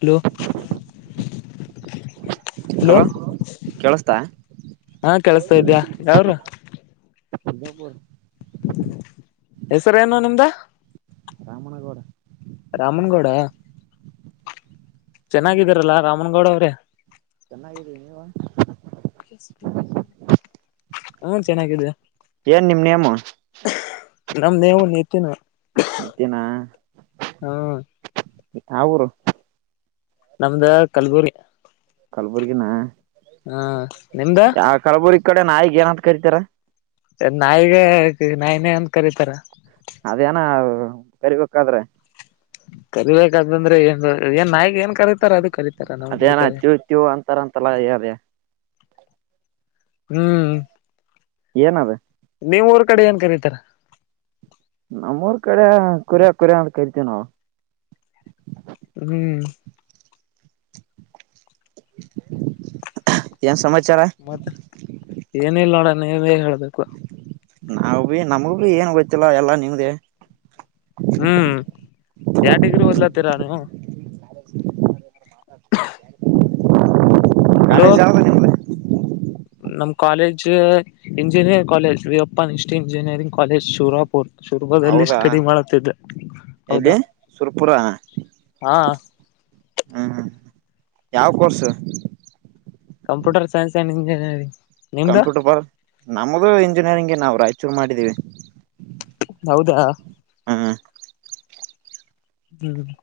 Hello hello ಕೇಳಸ್ತಾ ಕೆಳಸ್ತಾ ಇದ್ಯಾ ಯಾವುರು ಸರಜಾಪುರ್ ಹೆಸರ ಏನು ನಿಮ್ದು ರಾಮಣ್ಣಗೌಡ ರಾಮನಗೌಡ ಅ ಚೆನ್ನಾಗಿದೀರಲ್ಲಾ ರಾಮನ ಗೌಡ ಅವ್ರೇ ಚೆನ್ನಾಗಿದ್ದೀವಿ ನೀವು ಹಾ ಚೆನ್ನಾಗಿದ್ದವಿ ಏನ್ ನಿಮ್ ನೇಮ ನಮ್ಮ ನೇಮ ನಿತಿನ ನಿತ್ಯನಾ ಹ್ಮ ಯಾವ ಊರು ನಮ್ದ ಕಲ್ಬುರಿ ಕಲಬುರ್ಗಿನ ನಿಮ್ದ ಯಾವ ಕಲ್ಬುರ್ಗ ನಾಯಿಗ ಏನ ಅಂತ ಕರಿತರಾ ಈ ನಾಯಿನೇ ಅಂತ ಕರಿತಾರ ಅದೇನ ಕರಿಬೇಕಾದ್ರೆ ಕರಿಬೇಕಾದಂದ್ರೆ ಏನ್ ಏನ್ ನಾಯಿಗೆ ಏನ್ ಕರೀತಾರ ಅದು ಕರತ ಅದೇನ ತೀವ ತೀವ ಅಂತಾರ ಅಂತಲ್ಲ ಹೇಳದೆ ಹ್ಮ್ ಏನ ಅದ ನೀಮ್ಮ ಊರ್ ಕಡೆ ಏನ್ ಕರಿತಾರ ನಮ್ಮೂರ್ ಕಡೆ ಕುರ್ಯ ಕುರ ಅಂತ ಕರಿತೀವಿ ನಾವು ಹ್ಮ್ ಎನ್ ಸಮಯ ಮತ್ತ ಏನಿಲ್ಲೂಣ ನೀವೇ ಹೇಳಬೇಕು ನಾವ ಭಿ ನಮಗ ಭಿ ಏನ ಗೊತ್ತಿಲ್ಲ ಎಲ್ಲಾ ನಿಮ್ದೇ ಹ್ಮ್ ಯಾವ್ ಡಿಗ್ರಿ ಓದ್ಲತೀರಾ ನೀವು ಹಲೋ ಕಾಲೇಜ್ ಯಾವ್ದ ನಿಮ್ದ [inaudible] ನಮ್ college engineering college Veerappa Nisty engineering college ಶೂರಪ್ಪ ಹ ಶುರುಪುರಲ್ಲಿ ಹೌದಾ ಸ್ಟಡಿ ಮಾಡತಿದ್ದ ಹೌದಾ ಎಲ್ಲಿ ಸುರ್ಪುರ ಹಾ ಹ್ಮ್ ಹ್ಮ್ ಯಾವ course computer science and engineering ನಿಮ್ದ ಕಂಪ್ಯೂಟರ್ ಬ ನಮ್ಮದು ಇಂಜಿನಿಯರಿಂಗೆ ನಾವು ರಾಯಚೂರು ಮಾಡಿದೀವಿ ಹೌದಾ ಹ್ಮ್ ಹ್ಮ್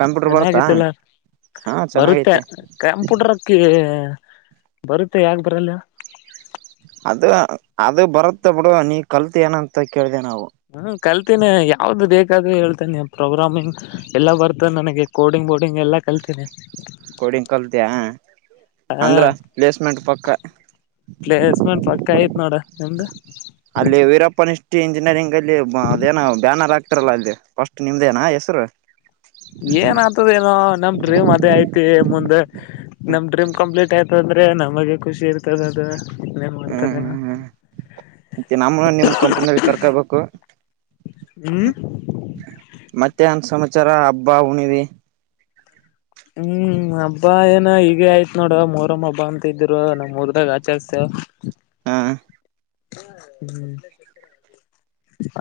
ಕಂಪ್ಯೂಟರ್ ಬರ್ತಾ ಚೆನ್ನಾಗಿತ್ತಲ್ಲ ಹಾ ಬರುತ್ತೆ ಚೆನ್ನಾಗೈತಿ ಕಂಪ್ಯೂಟರ್ಕ್ಕಿ ಬರುತ್ತೆ ಯಾಕ ಬರಲ್ಲ ಹೇಳ ಅದ ಅದು ಬರುತ್ತ ಬಿಡು ನೀ ಕಲ್ತಿ ಏನ ಅಂತ ಕೇಳ್ದ ನಾವು ಹ್ಮ ಕಲ್ತೀನಿ ಯಾವದು ಬೇಕಾದ್ರೂ ಹೇಳ್ತಾನೆ ಪ್ರೋಗ್ರಾಮಿಂಗ್ ಎಲ್ಲ ಬರ್ತಾನ ನನಗೆ ಕೋಡಿಂಗ್ ಬೋಡಿಂಗ್ ಎಲ್ಲ ಕಲ್ತಿನಿ ಕುಂಡಿಂಗ್ ಕಲ್ತ್ಯ. ಅಂದ್ರ ಪ್ಲೇಸ್ಮೆಂಟ್ ಪಕ್ಕ. ಕ ಐತ್ ನೋಡ ನಿಂದು. ಟಿ ಇಂಜಿನಿಯರಿಂಗ್ ಅಲ್ಲಿ ಬ ಅದೇನ ಬ್ಯಾನರ್ ಆಗ್ತರಲ್ಲಾ ಅಲ್ಲಿ ಫಸ್ಟ್ ನಿಮ್ದೇನ ಹೆಸ್ರು. ಏನ್ ಆತದ ಏನೋ ನಮ್ ಡ್ರೀಮ್ ಅದೇ ಐತಿ ಮುಂದ. ನಮ್ ಡ್ರೀಮ್ ಕಂಪ್ಲೀಟ್ ಆಯ್ತ ಅಂದ್ರೆ ನಮಗೆ ಖುಷಿ ಇರ್ತದ ಅದ. ಇನ್ನೇನ್ ಮಾಡ್ತದೇನ. ಹ್ಮ್ ಮತ್ತೆ ನಮ್ಮೂ ನಿಮ್ ಕಂಪ್ನ್ಯಾಗ್ ಕರ್ಕೊಬೇಕು. ಹ್ಮ್ ಮತ್ತ್ಯನ್ ಸಮಾಚಾರ ಹಬ್ಬ ಹುಣವಿ. ಹ್ಮ್ ಹ್ಮ್ ಹಬ್ಬ ಏನ ಹೀಗೆ ಆಯ್ತ್ ನೋಡ ಮೂರಮ್ಮ್ ಹಬ್ಬ ಅಂತ ಇದ್ರು ನಮ್ಮೂರದಾಗ್ ಆಚರಸ್ತೆವ ಹಾ ಹ್ಮ್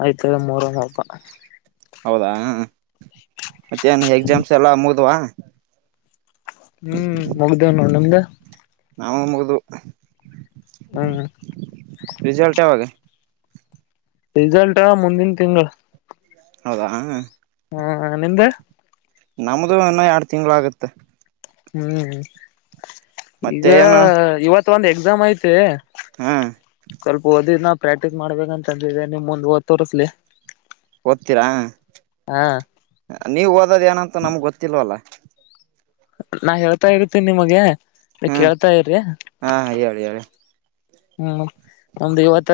ಆಯ್ತದ ಮೋರಮ್ ಹಬ್ಬ. ಹೌದಾ ಮತ್ತೆನ ಎಕ್ಸಾಮ್ಸ್ ಎಲ್ಲಾ ಮುಗದುವಾ. ಹ್ಮ್ ಮುಗದಾವ್ ನಿಮ್ದ. ನಮ್ಮು ಮುಗದು. ಹ್ಮ್ ರಿಜಲ್ಟ್ ಯಾವಾಗ. ರಿಜಲ್ಟ್ ಅ ಮುಂದಿನ ತಿಂಗಳ. ಹೌದಾ ಹಾ ನಿಂದ. ನಮ್ದು ಇನ್ನ ಎರಡ ತಿಂಗಳ ಆಗತ್ತ. ಹ್ಮ್ ಈಗ ಮತ್ತೆ ಏನು ಇವತ್ ಒಂದ ಎಕ್ಸಾಮ್ ಐತೆ. ಹಾ ಸ್ವಲ್ಪ ಓದಿದ್ ನ ಪ್ರಾಕ್ಟೀಸ್ ಮಾಡ್ಬೇಕಂತ ಅಂದಿದ್ದೆ ನಿಮ್ ಮುಂದ ತೋರಿಸ್ಲಿ. ಓದ್ತೀರಾ ನೀವ ಓದೋದ ಏನಂತ ನಮ್ಗ್ ಗೊತ್ತಿಲ್ವಲ್ಲ. ನಾ ಹೇಳ್ತಾ ಇರ್ತೀನಿ ನಿಮಗೆ ನೀ ಹ್ಮ್ ಕೇಳ್ತಾ ಇರ್ರಿ. ಹಾ ಹೇಳಿ ಹೇಳಿ ಹ್ಮ್ ಒಮ್ದ್ ಇವತ್ತ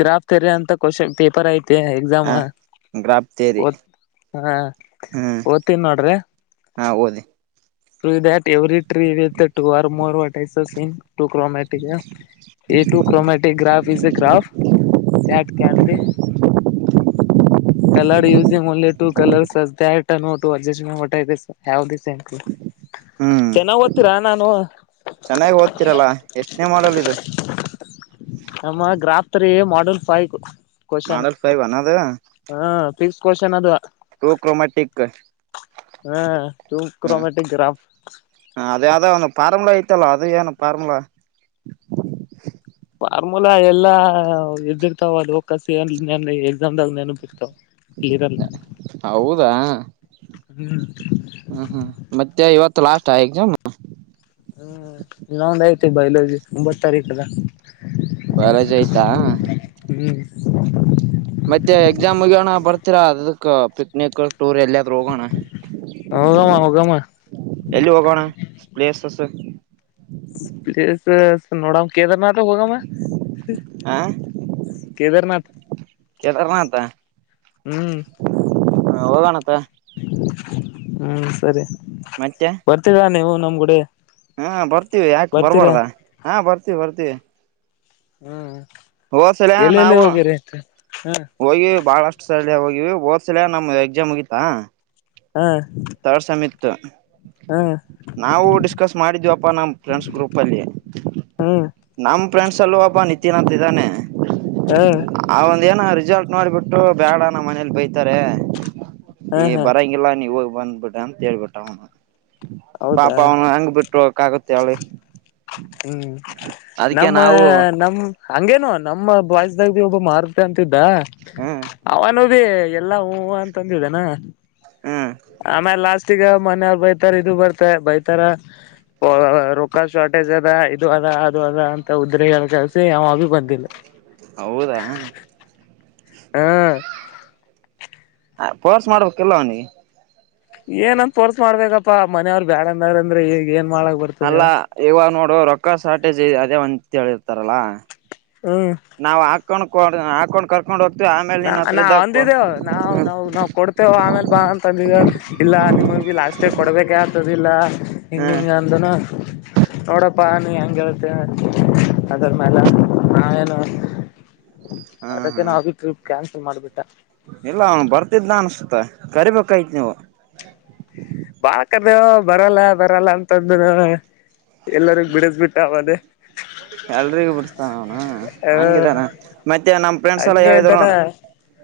ಗ್ರಾಫ್ ತೆರ್ರ ಅಂತ ಕ್ವಶನ್ ಪೇಪರ್ ಐತ್ ತೆ ಎಕ್ಸಾಮ ಹಾ ಗ್ರಾಪ್ ತೇರಿ ಒತ್ ಹ ಹ್ಮ್ ಓದ್ತನಿ ನೋಡ್ರಿ. ಹಾ ಓದಿ. ಟುವಿ that Yuri tree with two or more uh vertices in two I Chrome ಮ್ಯಾಟಿಗೆ. ಎಟು chromatic graph is a graph that can B. [inaudible] Coloured ಯೂಸಿಯಂ only two colour ಸಸ್ that note [unintelligible] what I this have this. Thank you ಹ್ಮ್ ಚೆನ್ನಾಗ್ ಓದ್ತೀರಾ ನಾನು. ಚೆನ್ನಾಗಿ ಓದ್ತಿರಲ್ಲ ಎಷ್ಟನೇ model ಇದು. ನಮ್ಮ graph theory ಮಾಡಲ್ five question ಮಾಡಲ್ five ಅನ್ನೋದು ಹ. ಸಿಕ್ಸ್ ಕೋಶನ್ ಅದು. True chromatic. ಹ್ಮ ಟು ಕ್ರೋಮೆಟಕ್ ಗ್ರಾಫ್. ಫಾರಂಲ ಐತಲ ಅದು ಏನು ಫಾರ್ಮುಲಾ. ಫಾರ್ಮುಲಾ ಎಲ್ಲಾ ಇದ್ದಿರ್ತವಲ್ಲೊ ಕಸಿ ಎನ್ ನೆನ್ ಎಕ್ಸಾಮ್ದಾಗ ನೆನಪ್ ಇರ್ತವ. ಹೌದಾ. ಹ್ಮ್ ಹ್ಮ್ ಹ್ಮ್ ಮತ್ತೆ ಇವತ್ತ ಲಾಸ್ಯ ಆ ಎಕ್ಸಾಮ್. ಹ್ಮ್ ಹಿನಾ ಒಂದ್ ಆಯ್ತಿ ಬಯೋಲಜಿ ಒಂಬತ್ ತಾರೀಕದ. ಬರೆಜ್ ಆಯ್ತಾ. ಹ್ಮ್ ಮತ್ತೆ ಎಕ್ಸಾಮ್ ಮುಗ್ಯಣ ಬರ್ತೀರಾ ಅದಕ್ ಪಿಕ್ನಿಕ್ ಟೂರ ಎಲ್ಲಾದ್ರೂ ಹೋಗೋಣ. ಹೋಗಮ್ಮ ಹೋಗಮ್ಮ ಎಲ್ಲಿ ಹೋಗೋಣ ಪ್ಲೇಸಸ. ಪ್ಲೇಸಸ ನೋಡಮ್ ಕೇದಾರ್ನಾಥ್ ಹೋಗಮ ಹ್ ಹ ಕೇದಾರನಾಥ್. ಅದ. ಹ ಹೋಗಣತ್ತ ಹ್ಮ್ ಸರಿ ಮತ್ತೆ ಬರ್ತೀರಾ ನೀವು ನಮ್ಗುಡೆ ಹಾ ಬರ್ತೀವಿ ಯಾಕ್ ಬರ್ಬಾರ್ದ ಹಾ ಬರ್ತೀವ್ ಬರ್ತೀವಿ. ಹ್ಮ ಎಲ್ಲೆಲ್ಲಿ ಹೋಗಿರಿ ಆತ್ತ, ಹೋಗಿವಿ ಬಾಳಷ್ಟು ಸಲ ಹೋಗಿವಿ ಹೊದ್ಸಲ ನಮ್ ಎಕ್ಸಾಮ್ ಮುಗೀತಾ ಹಾ ತರ್ಡ್ ಸೆಮ್ ಇತ್ತು. ಹಾ ನಾವು ಡಿಸ್ಕಸ್ ಮಾಡಿದ್ವಪ್ಪಾ ನಮ್ಮ ಫ್ರೆಂಡ್ಸ್ ಗ್ರೂಪಲ್ಲಿ ಹ್ಮ್ ನಮ ಫ್ರೆಂಡ್ಸ್ ಅಲ್ಲೂ ಓಬ್ಬ ನಿತಿನ್ ಅಂತಿದ್ದಾನೆ. ಹಾ ಹಾ ಆ ಒಂದ ಏನೋ ರಿಸಲ್ಟ್ ನೋಡ್ಬಿಟ್ಟು ಬ್ಯಾಡ ನಮ್ ಮನೇಲ್ ಬೈತಾರೆ. ಹಾ ಈ ಹಾ ಬರಂಗಿಲ್ಲ ನೀವೊಗಿ ಬಂದ್ಬಿಡ ಅಂತ ಹೇಳ್ಬಿಟ್ಟ ಅವನ. ಪಾಪ ಹೌದಾ ಅವ್ನ ಹೆಂಗ್ ಬಿಟ್ ಹೋಗಕ್ ಆಗತ್ ಹೇಳಿ. ಹ್ಮ್ ಅದಕ್ಕೆ ನಮ್ಮ ನಾವು ನಮ್ ಹಂಗೇನು ನಮ್ಮ ಬಾಯ್ಸ್ ಗಳ್ಗೇನು ಒಬ್ಬ ಮಾರ್ತ್ಯ ಅಂತಿದ್ದ ಹ್ಮ್ ಅವ್ನು ಏ ಎಲ್ಲಾ ಹೂ ಹೂವ ಅಂತ್ ಅಂದಿದನಾ ಹ್ಮ್ ಆಮೇಲ್ ಲಾಸ್ಟಿಗ ಮನೆಯವ್ರ್ ಬೈತಾರ್ ಇದು ಬರ್ತೆ ಬೈತಾರ ರೊಕ್ಕ ಶಾರ್ಟೇಜ್ ಅದ ಇದು ಅದ ಅದು ಅದ ಅಂತ ಉದ್ರಿ ಏನ್ ಕೆಲ್ಸ್ ಸ ಅವ ಭಿ ಬಂದಿಲ್ಲ ಹೌದಾ ಹಾ ಅ ಪೋರ್ಸ್ ಮಾಡ್ಬೇಕಿಲ್ಲೋ ಅವ್ನಿಗೆ. ಏನಂದ ಪೋರ್ಸ್ ಮಾಡ್ಬೇಕಪ್ಪಾ ಮನೆಯವ್ರು ಬ್ಯಾಡಂದಾರ ಅಂದ್ರೆ ಈಗೆನ್ ಅಲ್ಲಾ ಇವಾಗ್ ನೋಡು ರೊಕ್ಕ ಶಾರ್ಟೇಜ್ ಅದೇ ಅಂತ್ ಹೇಳಿರ್ತಾರಲ್ಲ ಹ್ಮ್ ಕೊಡ್ ಹಾಕೊಂಡ್ ಕರ್ ನ ನಾ ಅಂದಿದ್ದೇವು ನಾವು ಹ್ಮ ನಾವು ನಾವ್ ಕೊಡ್ತೇವ ಆಮೇಲ್ ಬಾ ಅಂತಂದಿದ ಇಲ್ಲ ನಿಮಗ್ ಬಿ ಲಾಸ್ಟ್ ಷ್ಟೆ ಕೊಡಬೇಕಾಗ್ತದಿಲ್ಲ ಹಿಂಗೆ ಹ್ಮ್ ಹಿಂಗ್ ಅಂದನು ನೋಡಪ್ಪ ನೀ ಹೆಂಗೆಳ್ತೆ ಅ ಅದ್ರ ಮೇಲೆ ನಾವೇನು ಹಾ ಅದಕ್ಕೆ ಹಾ ನಾವ್ ಬಿ ಟ್ರಿಪ್ ಕ್ಯಾನ್ಸಲ್ ಮಾಡ್ಬಿಟ್ಟ. ಇಲ್ಲ ಅವ್ನು ಬರ್ತಿದ್ನ ಅನ್ಸುತ್ತತ ಕರಿಬೇಕಾಯಿತ್ ನೀವು. ಬಾ ಕರ್ದ ಬರಲ್ಲ ಬರಲ್ಲ ಅಂತದ್ನು ಎಲ್ಲರಿಗ ಬಿಡಿಸ್ ಬಿಟ್ಟ ಅವ ಆದೇ [inaudible] ಎಲ್ರಿಗೂ ಬಿಡಿಸ್ತಾನ ಅವ್ನ ಹ ಹಂಗಿದಾನ ಮತ್ತೆ ನಮ್ಮ್ ಫ್ರೆಂಡ್ಸ್ ಎಲ್ಲ ಹಂಗೆ ಹೇಳಿದ್ರ್ ಇದ್ದಾನ ನೋಡ್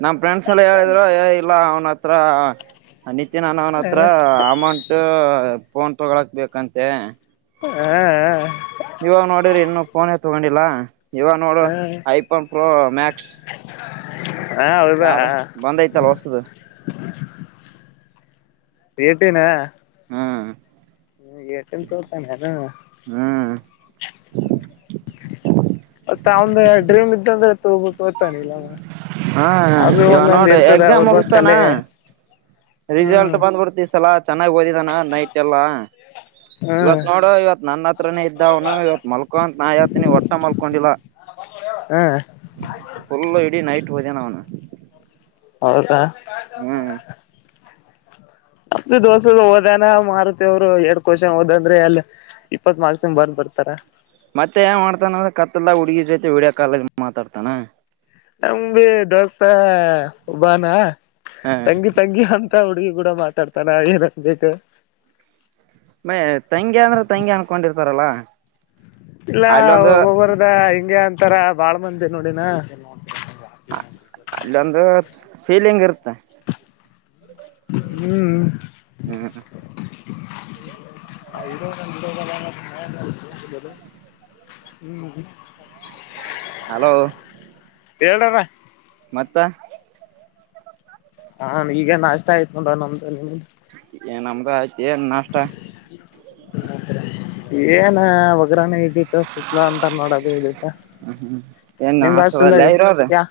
ನಮ್ ಫ್ರೆಂಡ್ಸ್ ಎಲ್ಲ ಹೇಳಿದ್ರು ಏಯ್ ಇಲ್ಲ ಅವ್ನತ್ ಅತ್ರ ಆ ನಿತಿನ್ ಅನ್ನೌನತ್ರ ಹ ಅಮೌಂಟು ಫೋನ್ ತೊಗೊಳಕ್ ಬೇಕಂತೆ ಹ್ಮ್ ಹಾ ಇವಾಗ ನೋಡಿರ್ ಇನ್ನು ಫೋನೆ ತಗೊಂಡಿಲ್ಲಾ ಇವಾಗ ನೋಡು ಹಾ ಐಫೋನ್ ಪ್ರೋ ಮ್ಯಾಕ್ಸ್ ಹಾ ಹೌದಾ ಯಾವ್ದ ಬಂದೈತಲ್ಲ ಹೊಸದು ಪೆಟಿನ ಹ್ಮ್ ಹ ಏರ್ಟೆಲ್ ತೋಗೊತಾನ್ ಅದೇನ ಹ್ಮ್ ಮತ್ತ ಅವ್ನ್ದ ಡ್ರೀಮ್ ಇದ್ದಂದ್ರೆ ತಗೋಬೇಕ್ ತಾನ್ ಇಲ್ಲನ ಹಾ ಅವ್ರಿಗೆ ಇವ ಒನ್ನೊಂದ್ ನೋಡ ಇರ್ತದ ಎಕ್ಸಾಮ್ ಅವರ್ಬ ಮುಗಿಸ್ತಾನ ಕಲೆ ರಿಸಲ್ಟ್ ಹ್ಮ್ ಬಂದ್ಬಿಡ್ತ ಈ ಸಲ ಚೆನ್ನಾಗ್ ಓದಿದಾನ ನೈಟ್ ಎಲ್ಲ. ಹ್ಮ್ ಇವತ್ ನೋಡು ಇವತ್ ನನ್ನತ್ ಹತ್ರನೇ ಇದ್ದ ಅವ್ನು ಇವತ್ ಮಲ್ಕೊ ಅಂತ್ ನಾ ಹೆಳ್ತಿನಿ ಒಟ್ಟ ಮಲ್ಕೊಂಡಿಲ್ಲ ಹ್ಮ್ ಫುಲ್ ಇಡೀ ನೈಟ್ ಓದ್ಯಾನ್ ಅವ್ನು. ಹೌದಾ ಹತ್ತು ದೋಸ ಹೋದನ ಮಾರುತಿ ಅವ್ರು ಎರಡ್ ಕೋಷನ್ ಹೋದಂದ್ರೆ ಅಲ್ಲಿ ಇಪ್ಪತ್ ಮಾರ್ಕ್ಸಂಗ್ ಬರ್ದ್ ಬರ್ತಾರ. ಮತ್ತೆ ಏನ್ ಮಾಡ್ತಾನವ ಕತ್ತಿಲ್ಲ ಹುಡುಗಿ ಜೊತೆ ವೀಡಿಯೋ ಕಾಲಗ ಮಾತಾಡ್ತಾನ. ತಂಗಿ ದೊಸ್ತ ಬಾನ ಹ ತಂಗಿ ತಂಗಿ ಅಂತ ಹುಡುಗಿ ಕೂಡ ಮಾತಾಡ್ತಾನ ಏನಕ್ ಬೇಕ್ ಮೆ ತಂಗಿ ಅಂದ್ರೆ ತಂಗಿ ಅನ್ಕೊಂಡಿರ್ತಾರಲ್ಲ. ಇಲ್ಲ ಅಲ್ಲೊಂದು ಒಬರ್ದ ಹಿಂಗೆ ಅಂತಾರ ಬಾಳ್ ಮಂದಿ ನೋಡಿನ ಹ ಅಲ್ಲೊಂದು ಫೀಲಿಂಗ್ ಇರುತ್ತೆ. ಹ್ಮ್ ಹ್ಮ್ ಐರೋ ರೋ ಬಲಾನ ಕ [unintelligible] ಹ್ಮ್ ಹಲೋ ಹೇಳಾರ ಮತ್ತೆ ಹಾ ಈಗ ನಾಷ್ಟ ಆಯ್ತು ನೋಡ ನಮ್ದು ನಿಮ್ದು ಏ ನಮ್ದು ಆಯ್ತ್ ಏನ್ ನಾಷ್ಟ ಏನ ಒಗ್ರಾಣೆ ಇ ಸುಕ್ಲ ಅಂತ ನೋಡದು ಇದ ಏನ್ ನಿಮ್ ಹಾಸ್ಟೆಲ್ ಹಾಸಲ್ ಅಲ್ಲೇ ಇರೋದು ಯಾ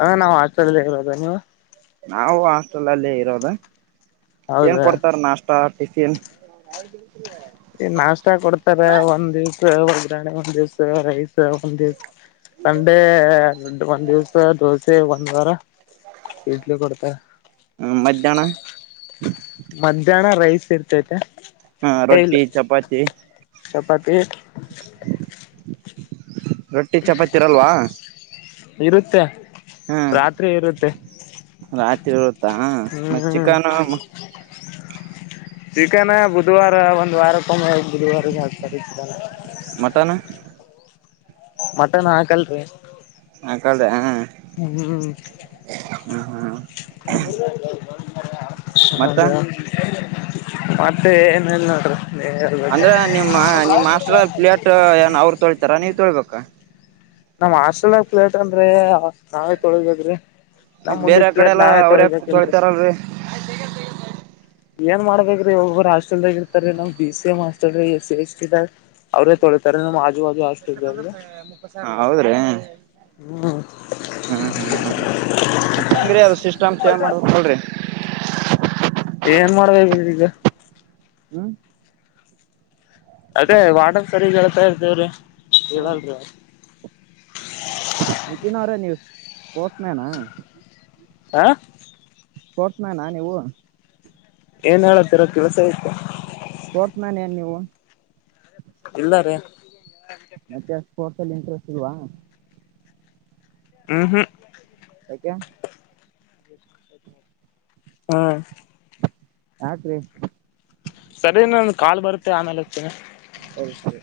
ಆ ನಾವು ಹಾಸ್ಟೆಲ್ ಅಲ್ಲೇ ಇರೋದು. ನೀವು? ನಾವು ಹಾಸ್ಟೆಲ್ ಅಲ್ಲಿ ಇರೋದ್. ಏನ್ ಹೌದಾ ಕೊಡ್ತಾರ ನಾಷ್ಟ? ಎಸ ಎನ್ [unintelligible] ಏ ನಾಷ್ಟ ಕೊಡ್ತಾರೆ ಒಂದ್ ದಿವಸ ಒಗ್ರಾಣೆ ಒಂದ್ ದಿವಸ ರೈಸ್ ಹ್ ಒಂದು ದಿವ್ ಸಂಡೇ ಒಂದ್ ದಿವಸ ದೋಸೆ ಒಂದ್ ವಾರ. ಇಡ್ಲಿ ಕೊಡ್ತ ಮಧ್ಯಾಹ್ನ ಮಧ್ಯಾಹ್ನ ರೈಸ್ ಇರ್ತೈತೆ ಹಾ ಏ ಇಲ್ಲ ರೊಟ್ಟಿ, ಚಪಾತಿ ಚಪಾತಿ ರೊಟ್ಟಿ ಚಪಾತಿ ಇರಲ್ವಾ? ಇರುತ್ತೆ. ಹಾ ರಾತ್ರಿ ಇರುತ್ತೆ ರಾತ್ರಿ ಇರುತ್ತಾ ಮತ್ ಹ್ಮ ಚಿಕನ್ ಚಿಕನ ಬುಧವಾರ ಒಂದ್ ವಾರ್ ಕವ ಮಾಡ [unintelligible] ಮಟನ್ ಮಟನ್ ಹಾಕಲ್ ರೀ ಹಾಕಲ್ದಾ ಹ್ಮ್ ಹ್ಮ ಮತ್ತ ಹದ [unintelligible] ಮತ್ತೆ ಏನು ಇಲ್ಲ ನೋಡ್ರಿ ಎಲ್ಲಾ ಹೇಳ್ಬೇಕು. ಅಂದ್ರ ನಿಮ್ಮ ನಿಮ್ ಹಾಸ್ಟೆಲ್ ಪ್ಲೇಟ್ ಏನ್ ಅವ್ರು ತೊಳಿತಾರ ನೀವ್ ತೊಳ್ಬೇಕಾ ನಮ್ ಹಾಸ್ಟೆಲ್ ಆಗ ಪ್ಲೇಟ್ ಅಂದ್ರೆ ನಾವೇ ತೊಳಿಬೇಕ್ ರೀ ನಮ್ ಮತ್ ಬೇರೆ ಉಂಡಿದ್ ಕಡೆ ಪ್ಲೇಟ್ ಎಲ್ಲಾ ನಾವೇ ಅವ್ರ ತೊಳಿಬೇಕಿಲ್ ರೀ ತೊಳಿತಾರಲ್ರರಿ ಏನ್ ಮಾಡ್ಬೇಕ್ ರೀ ಒಬೊಬ್ರು ಹಾಸ್ಟೆಲ್ ದಾಗ ಇರ್ತರೆ ನಮ್ ಬಿ ಸಿ ಎಂ ಹಾಸ್ಟೆಲ್ ದಾಗ ಇಷ್ಟೇ ಇದೆ. ಅವ್ರೇ ತೊಳಿತ್ತಾರೆ ಎನ್ ಹೌದ್ರಿ ಹ್ಮ್ ಹ್ಮ್ ಹ್ಮ್ ಹ್ಮ್ ಮತ್ತೆ ಹೆಂಗ್ರೀ ಅದ್ ಸಿಸ್ಟಮ್ ಚೇಂಜ್ ಮಾಡ್ಬೇಕ್ ನೋಡ್ರಿ. ಹ [unintelligible] ಏನ್ ಮಾಡ್ಬೇಕ್ ಇಲ್ ಇದು ಹ್ಮ ಅದೇ ವಾರ್ಡನ್ ಸರಿ ಹೇಳ್ತಾ ಇರ್ತೇವ್ರಿ ರೀ ಹಾ ಇಲ್ಲ ನಿತಿನ್ ಅವರೇ ನೀವು ಸ್ಪೋರ್ಟ್ಸ್ ಮ್ಯಾನಾ? ಆ ಸ್ಪೋಟ್ಸ್ ಮ್ಯಾನ ನೀವು ಏನ್ ಹೇಳತ್ತಿರ ಕೆಲಸ ಐತ ಪೋಸ್ಟ್ ಮೆನ್ ನಾ ನೀವು. ಇಲ್ಲಾರೆ. ಮತ್ತೆ ಸ್ಪೋರ್ಟ್ಸ್ ಅಲ್ಲಿ ಇಂಟ್ರೆಸ್ಟ್ ಸಿಗವಾ. ಹ್ಮ್ ಹ್ಮ. [unintelligible] ಹಾ. ರಾತ್ರಿ. ಸರಿ ನಂದು ಕಾಲ್ ಬರುತ್ತೆ ಆಮೇಲೆ. ಹಚ್ತೀನಿ ಸರಿ ಸರಿ.